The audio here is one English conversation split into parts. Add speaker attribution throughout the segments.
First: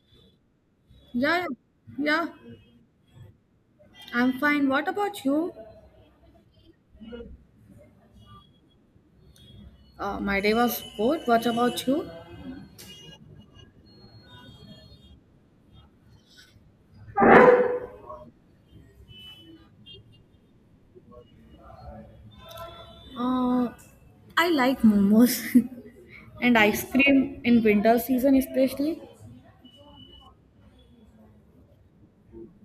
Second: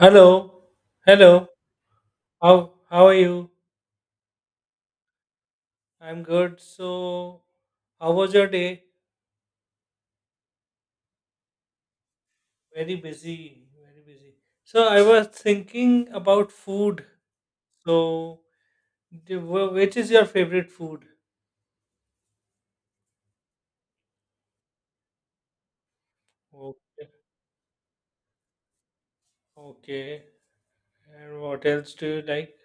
Speaker 1: Hello,
Speaker 2: Yeah,
Speaker 1: hello.
Speaker 2: yeah, yeah.
Speaker 1: How are you?
Speaker 2: I'm fine. What about you?
Speaker 1: I'm good. So, how was your day?
Speaker 2: My day was good. What about you?
Speaker 1: Very busy, very busy. So, I was thinking about food. So, which is your favorite food?
Speaker 2: Uh, I like momos and ice
Speaker 1: Okay.
Speaker 2: cream in winter season, especially.
Speaker 1: Okay. And what else do you like?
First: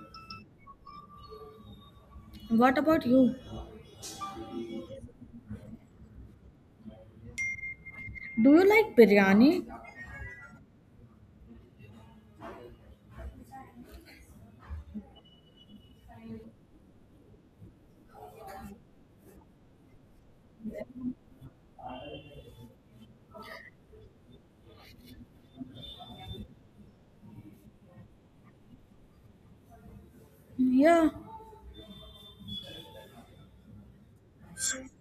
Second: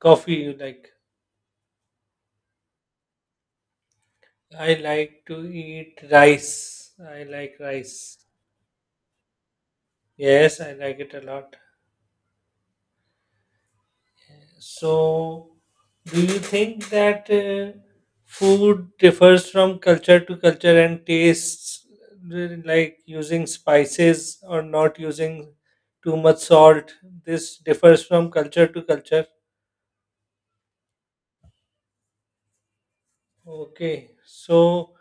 Speaker 1: Coffee you like?
Speaker 2: What about you?
Speaker 1: I like to eat rice. I like rice.
Speaker 2: Do you like biryani?
Speaker 1: Yes, I like it a lot. So, do you think that food differs from culture to culture and tastes, really like using spices or not using too much salt? This differs from culture to culture.
Speaker 2: Yeah,
Speaker 1: Okay. So,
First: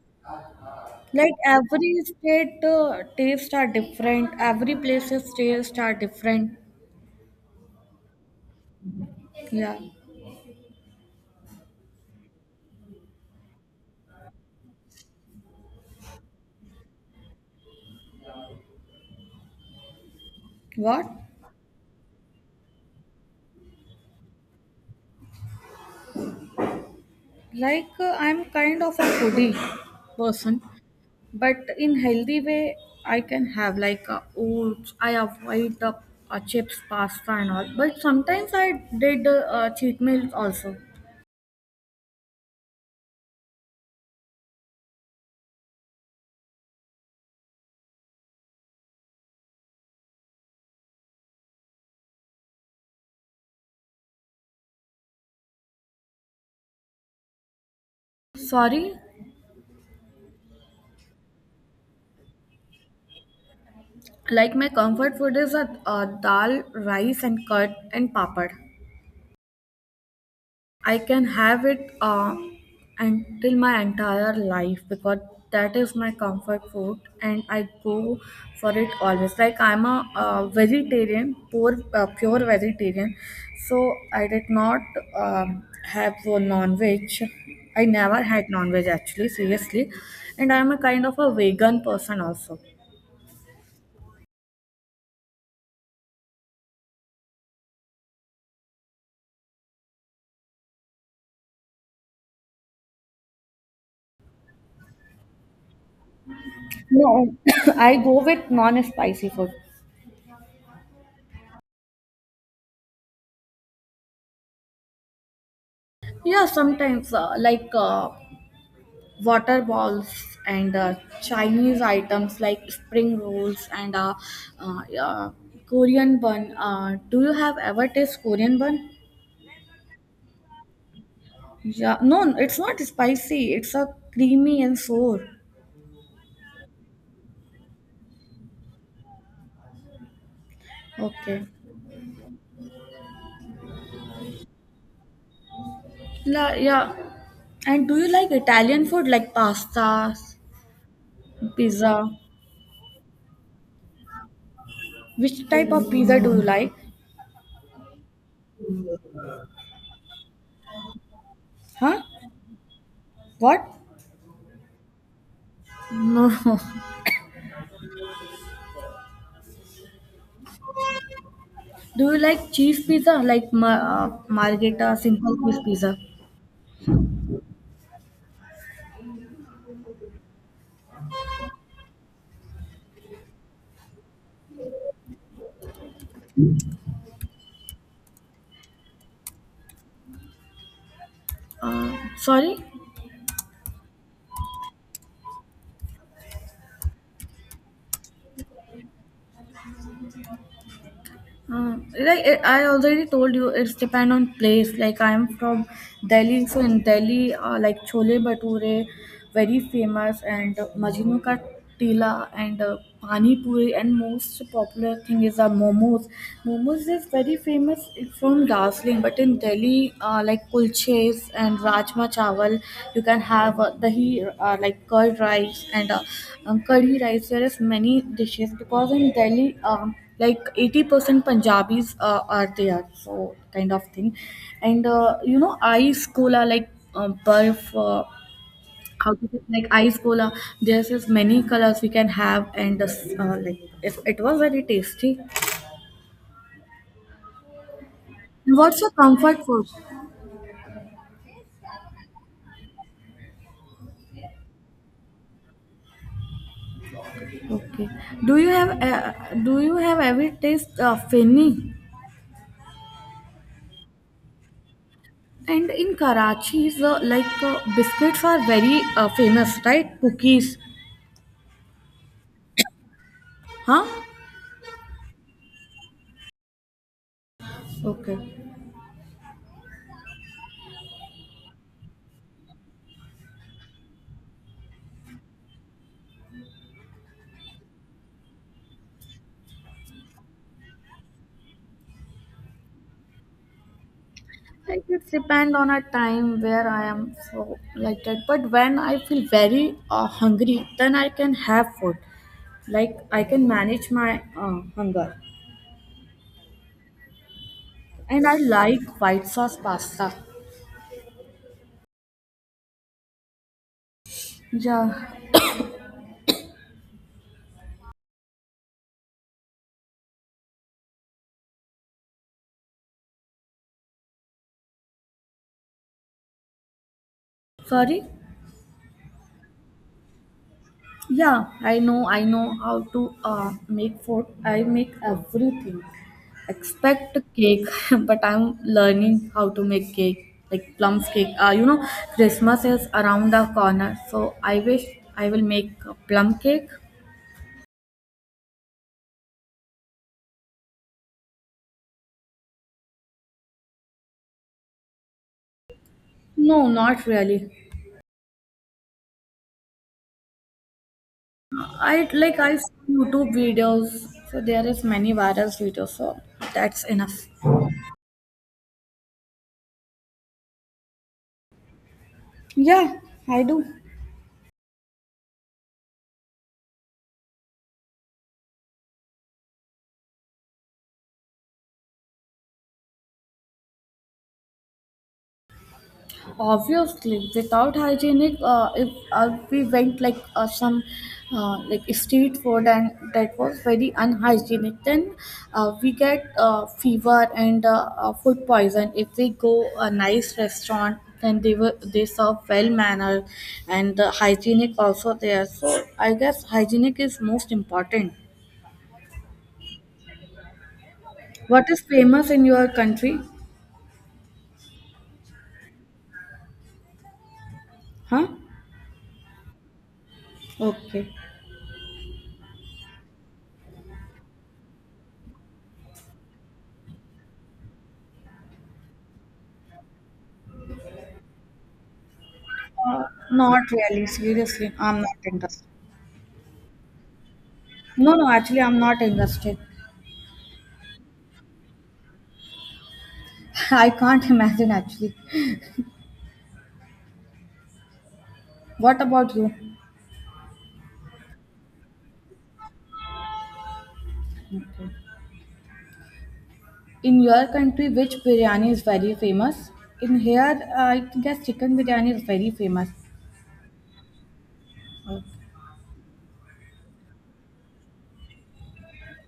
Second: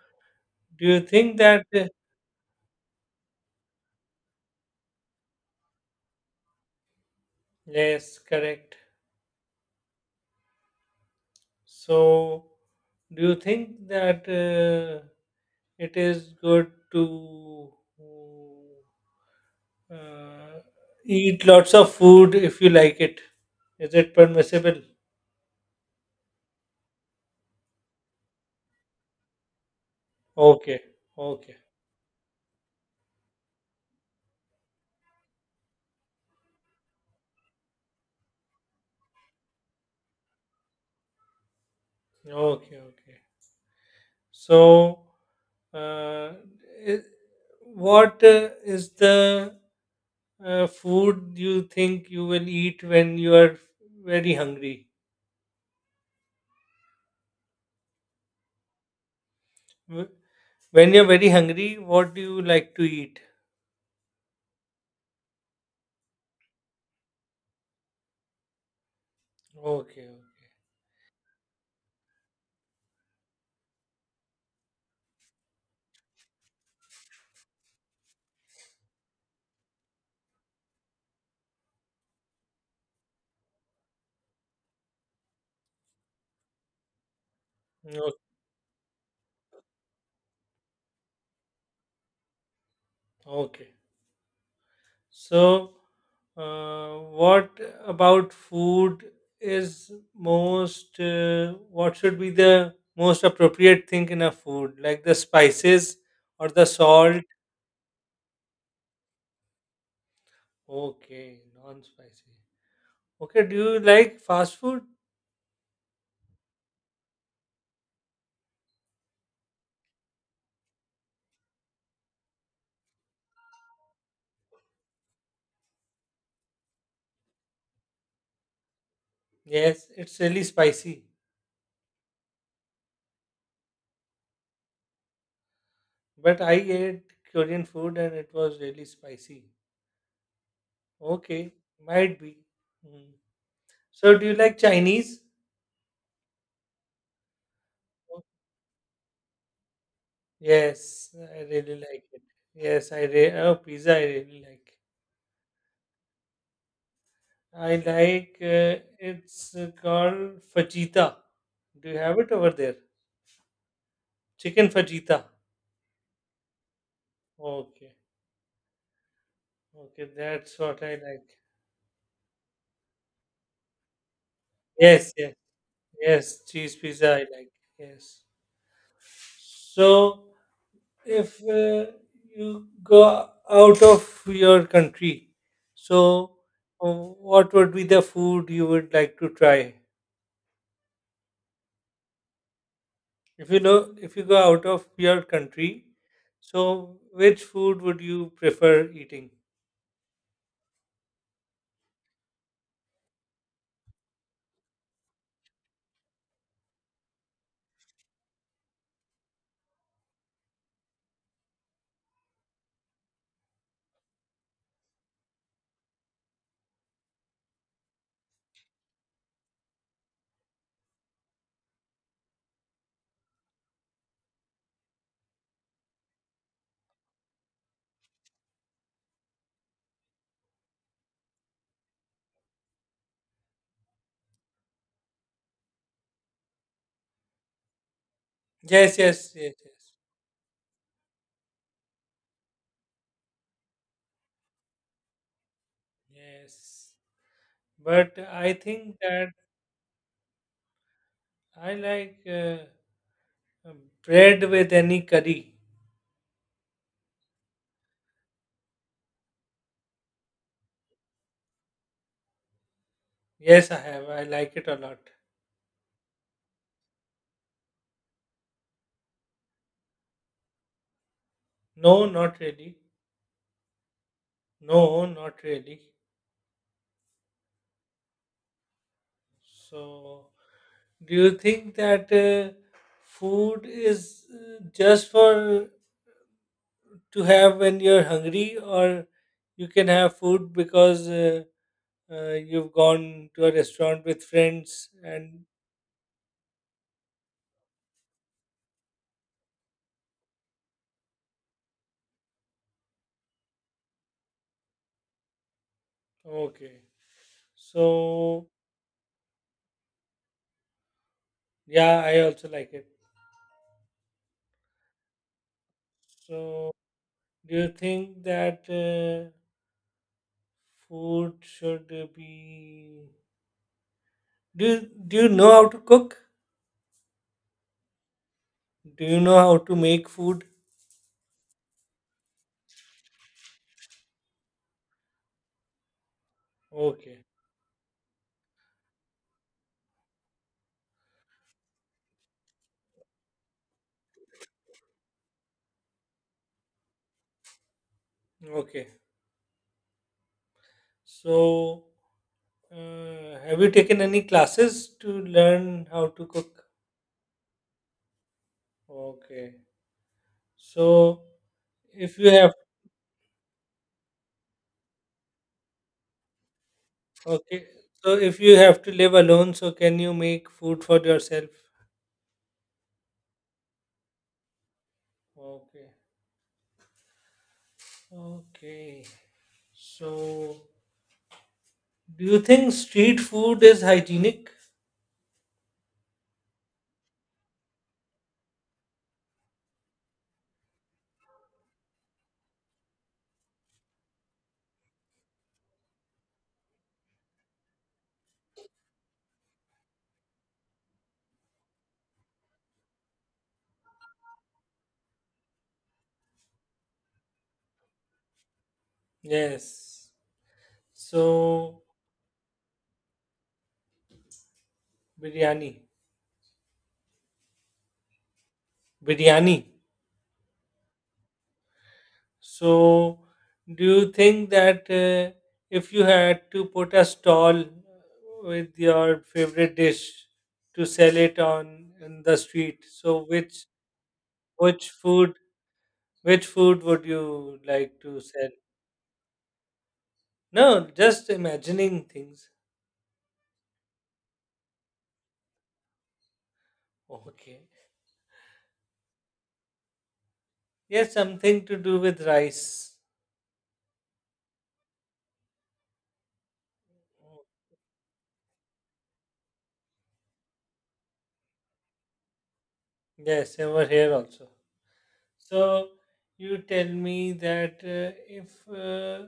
Speaker 1: do you
Speaker 2: like
Speaker 1: think that?
Speaker 2: every state tastes are different. Every place's tastes are different.
Speaker 1: Yes, correct.
Speaker 2: Yeah.
Speaker 1: So, do you think that it is good to uh, uh,
Speaker 2: What?
Speaker 1: eat lots of food if you like it? Is it permissible?
Speaker 2: Like I'm kind of a foodie person,
Speaker 1: Okay, okay,
Speaker 2: but in healthy way I can have like oats. I avoid the chips, pasta and all, but sometimes I did cheat meals also.
Speaker 1: okay, okay. So, uh, i- what is the food you think you will eat when you are very hungry?
Speaker 2: Sorry,
Speaker 1: When you're very hungry, what do you like to eat?
Speaker 2: like my comfort food is a dal rice and curd and papad.
Speaker 1: Okay.
Speaker 2: I can have it until my entire life because that is my comfort food and I go for it always. Like I'm a, vegetarian, poor, pure vegetarian, so I did not have a non-veg. I
Speaker 1: Okay.
Speaker 2: never had non-veg actually, seriously, and I'm a kind of a vegan person also.
Speaker 1: Okay. So, uh, what about food is most, what should be the most appropriate thing in a food? Like the spices or the salt?
Speaker 2: No, I go with non-spicy food.
Speaker 1: Okay. Non spicy. Okay. Do you like fast food?
Speaker 2: Yeah, sometimes like water balls and Chinese items like spring rolls and uh, uh, Korean bun. Do you have ever tasted Korean bun?
Speaker 1: Yes. It's really spicy.
Speaker 2: Yeah, no, it's not spicy. It's a creamy and sour.
Speaker 1: But I ate Korean food and it was really spicy.
Speaker 2: Okay.
Speaker 1: Okay. Might be. Mm. So, do you like Chinese?
Speaker 2: La, yeah. And do you like Italian food like pasta,
Speaker 1: Yes, I really like
Speaker 2: pizza?
Speaker 1: it. Yes, oh pizza. I really like.
Speaker 2: Which type of pizza do you like?
Speaker 1: I like. It's called fajita. Do you
Speaker 2: Huh?
Speaker 1: have it over there?
Speaker 2: What?
Speaker 1: Chicken fajita.
Speaker 2: No.
Speaker 1: Okay, okay, that's what I like.
Speaker 2: Do you like cheese pizza like margherita,
Speaker 1: Yes, yes,
Speaker 2: simple cheese pizza?
Speaker 1: yes. Cheese pizza. I like. Yes. So, if you go out of your country, so what would be the food you would like to try?
Speaker 2: Sorry?
Speaker 1: If you know, if you go out of your country, so which food would you prefer eating?
Speaker 2: Like I already told you, it's depend on place. Like I'm from Delhi, so in Delhi, like chole bhature, very famous, and Majnu ka tila and pani puri, and most popular thing is momos. Momos is very famous from Darjeeling, but in Delhi, like kulches and rajma chawal, you can have dahi like curd rice and curry rice. There is many dishes because in Delhi. Like 80% Punjabis are there, so kind of thing. And you know, ice cola, like barf,
Speaker 1: Yes,
Speaker 2: how to
Speaker 1: yes,
Speaker 2: say,
Speaker 1: yes,
Speaker 2: like
Speaker 1: yes.
Speaker 2: ice cola, there's just many colors we can have, and like if it was very tasty.
Speaker 1: Yes. But I
Speaker 2: And what's your
Speaker 1: think that
Speaker 2: comfort food?
Speaker 1: I like um, bread with any curry.
Speaker 2: Okay. Do you have uh, do you have ever taste feni?
Speaker 1: Yes, I have. I like it a lot.
Speaker 2: And in Karachi, is like biscuits are very famous, right? Cookies,
Speaker 1: No, not really.
Speaker 2: huh?
Speaker 1: No, not really.
Speaker 2: Okay.
Speaker 1: So, do you think that food is just for to have when you're hungry, or you can have food because you've gone to a restaurant with
Speaker 2: I
Speaker 1: friends.
Speaker 2: just
Speaker 1: And
Speaker 2: depend on a time where I am so like that. But when I feel very hungry, then I can have food. Like I can manage my hunger,
Speaker 1: okay,
Speaker 2: and I
Speaker 1: so
Speaker 2: like white sauce pasta.
Speaker 1: yeah, I also like it.
Speaker 2: Yeah.
Speaker 1: So, do you think that food should be? Do you know how to cook?
Speaker 2: Sorry.
Speaker 1: Do you know how to make food?
Speaker 2: Yeah, I know how to make food. I make everything except
Speaker 1: Okay,
Speaker 2: cake, but I'm learning how to make cake, like plum cake. You know, Christmas is around the corner, so I wish I will make a plum cake.
Speaker 1: okay. So, have you taken any classes to learn how to cook?
Speaker 2: No, not really.
Speaker 1: Okay. So,
Speaker 2: I
Speaker 1: if you
Speaker 2: like
Speaker 1: have
Speaker 2: I see YouTube videos, so there is many viral videos, so that's enough.
Speaker 1: okay, so if you have to live alone, so can you make food for yourself?
Speaker 2: Yeah, I do.
Speaker 1: Okay. Okay. So, do you think street food is hygienic?
Speaker 2: Obviously, without hygienic, if we went like some like street food and that was very unhygienic, then we get fever and food poison. If we go a nice restaurant, then they serve well mannered and hygienic also there. So I guess hygienic is most important.
Speaker 1: Yes.
Speaker 2: What is
Speaker 1: So,
Speaker 2: famous in your country?
Speaker 1: biryani.
Speaker 2: Huh?
Speaker 1: Biryani.
Speaker 2: Okay.
Speaker 1: So, do you think that if you had to put a stall with your favorite dish to sell it on in the street,
Speaker 2: Uh,
Speaker 1: so
Speaker 2: Not really. Seriously,
Speaker 1: which
Speaker 2: I'm not
Speaker 1: food
Speaker 2: interested.
Speaker 1: Which food would you like to
Speaker 2: No, no,
Speaker 1: sell?
Speaker 2: actually, I'm not interested.
Speaker 1: No, just imagining things.
Speaker 2: I can't imagine actually.
Speaker 1: Okay.
Speaker 2: What about you?
Speaker 1: Yes, something to do with rice.
Speaker 2: Okay. In your country, which biryani is very famous? In here, I guess chicken biryani is very famous.
Speaker 1: Yes, over here also.
Speaker 2: Okay.
Speaker 1: So you tell me that if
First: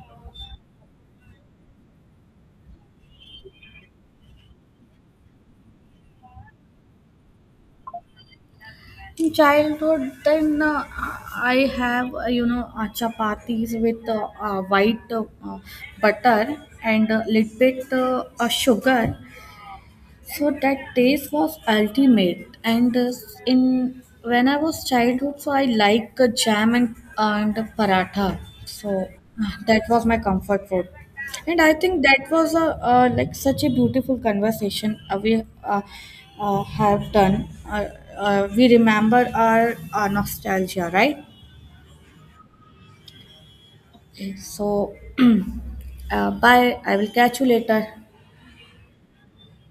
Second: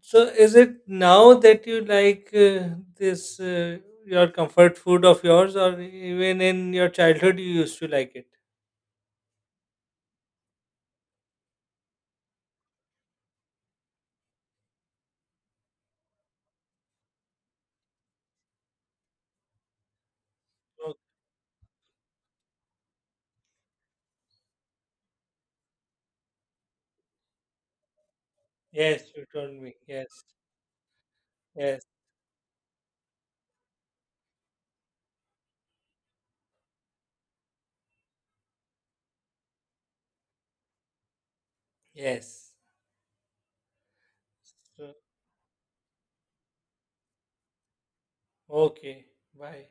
Speaker 1: so, is it now that you like this your comfort food of yours, or even in your childhood you used to like it?
Speaker 2: In childhood, then I have you know chapatis with white butter and a little bit sugar. So that
Speaker 1: Okay.
Speaker 2: taste was ultimate, and in when I was childhood, so I like jam and paratha. So
Speaker 1: Yes, you told me.
Speaker 2: that was
Speaker 1: Yes,
Speaker 2: my comfort food, and I
Speaker 1: yes,
Speaker 2: think that was a like such a beautiful conversation we have done. We remember our nostalgia, right?
Speaker 1: yes. So,
Speaker 2: So, bye. I will catch you later.
Speaker 1: okay. Bye.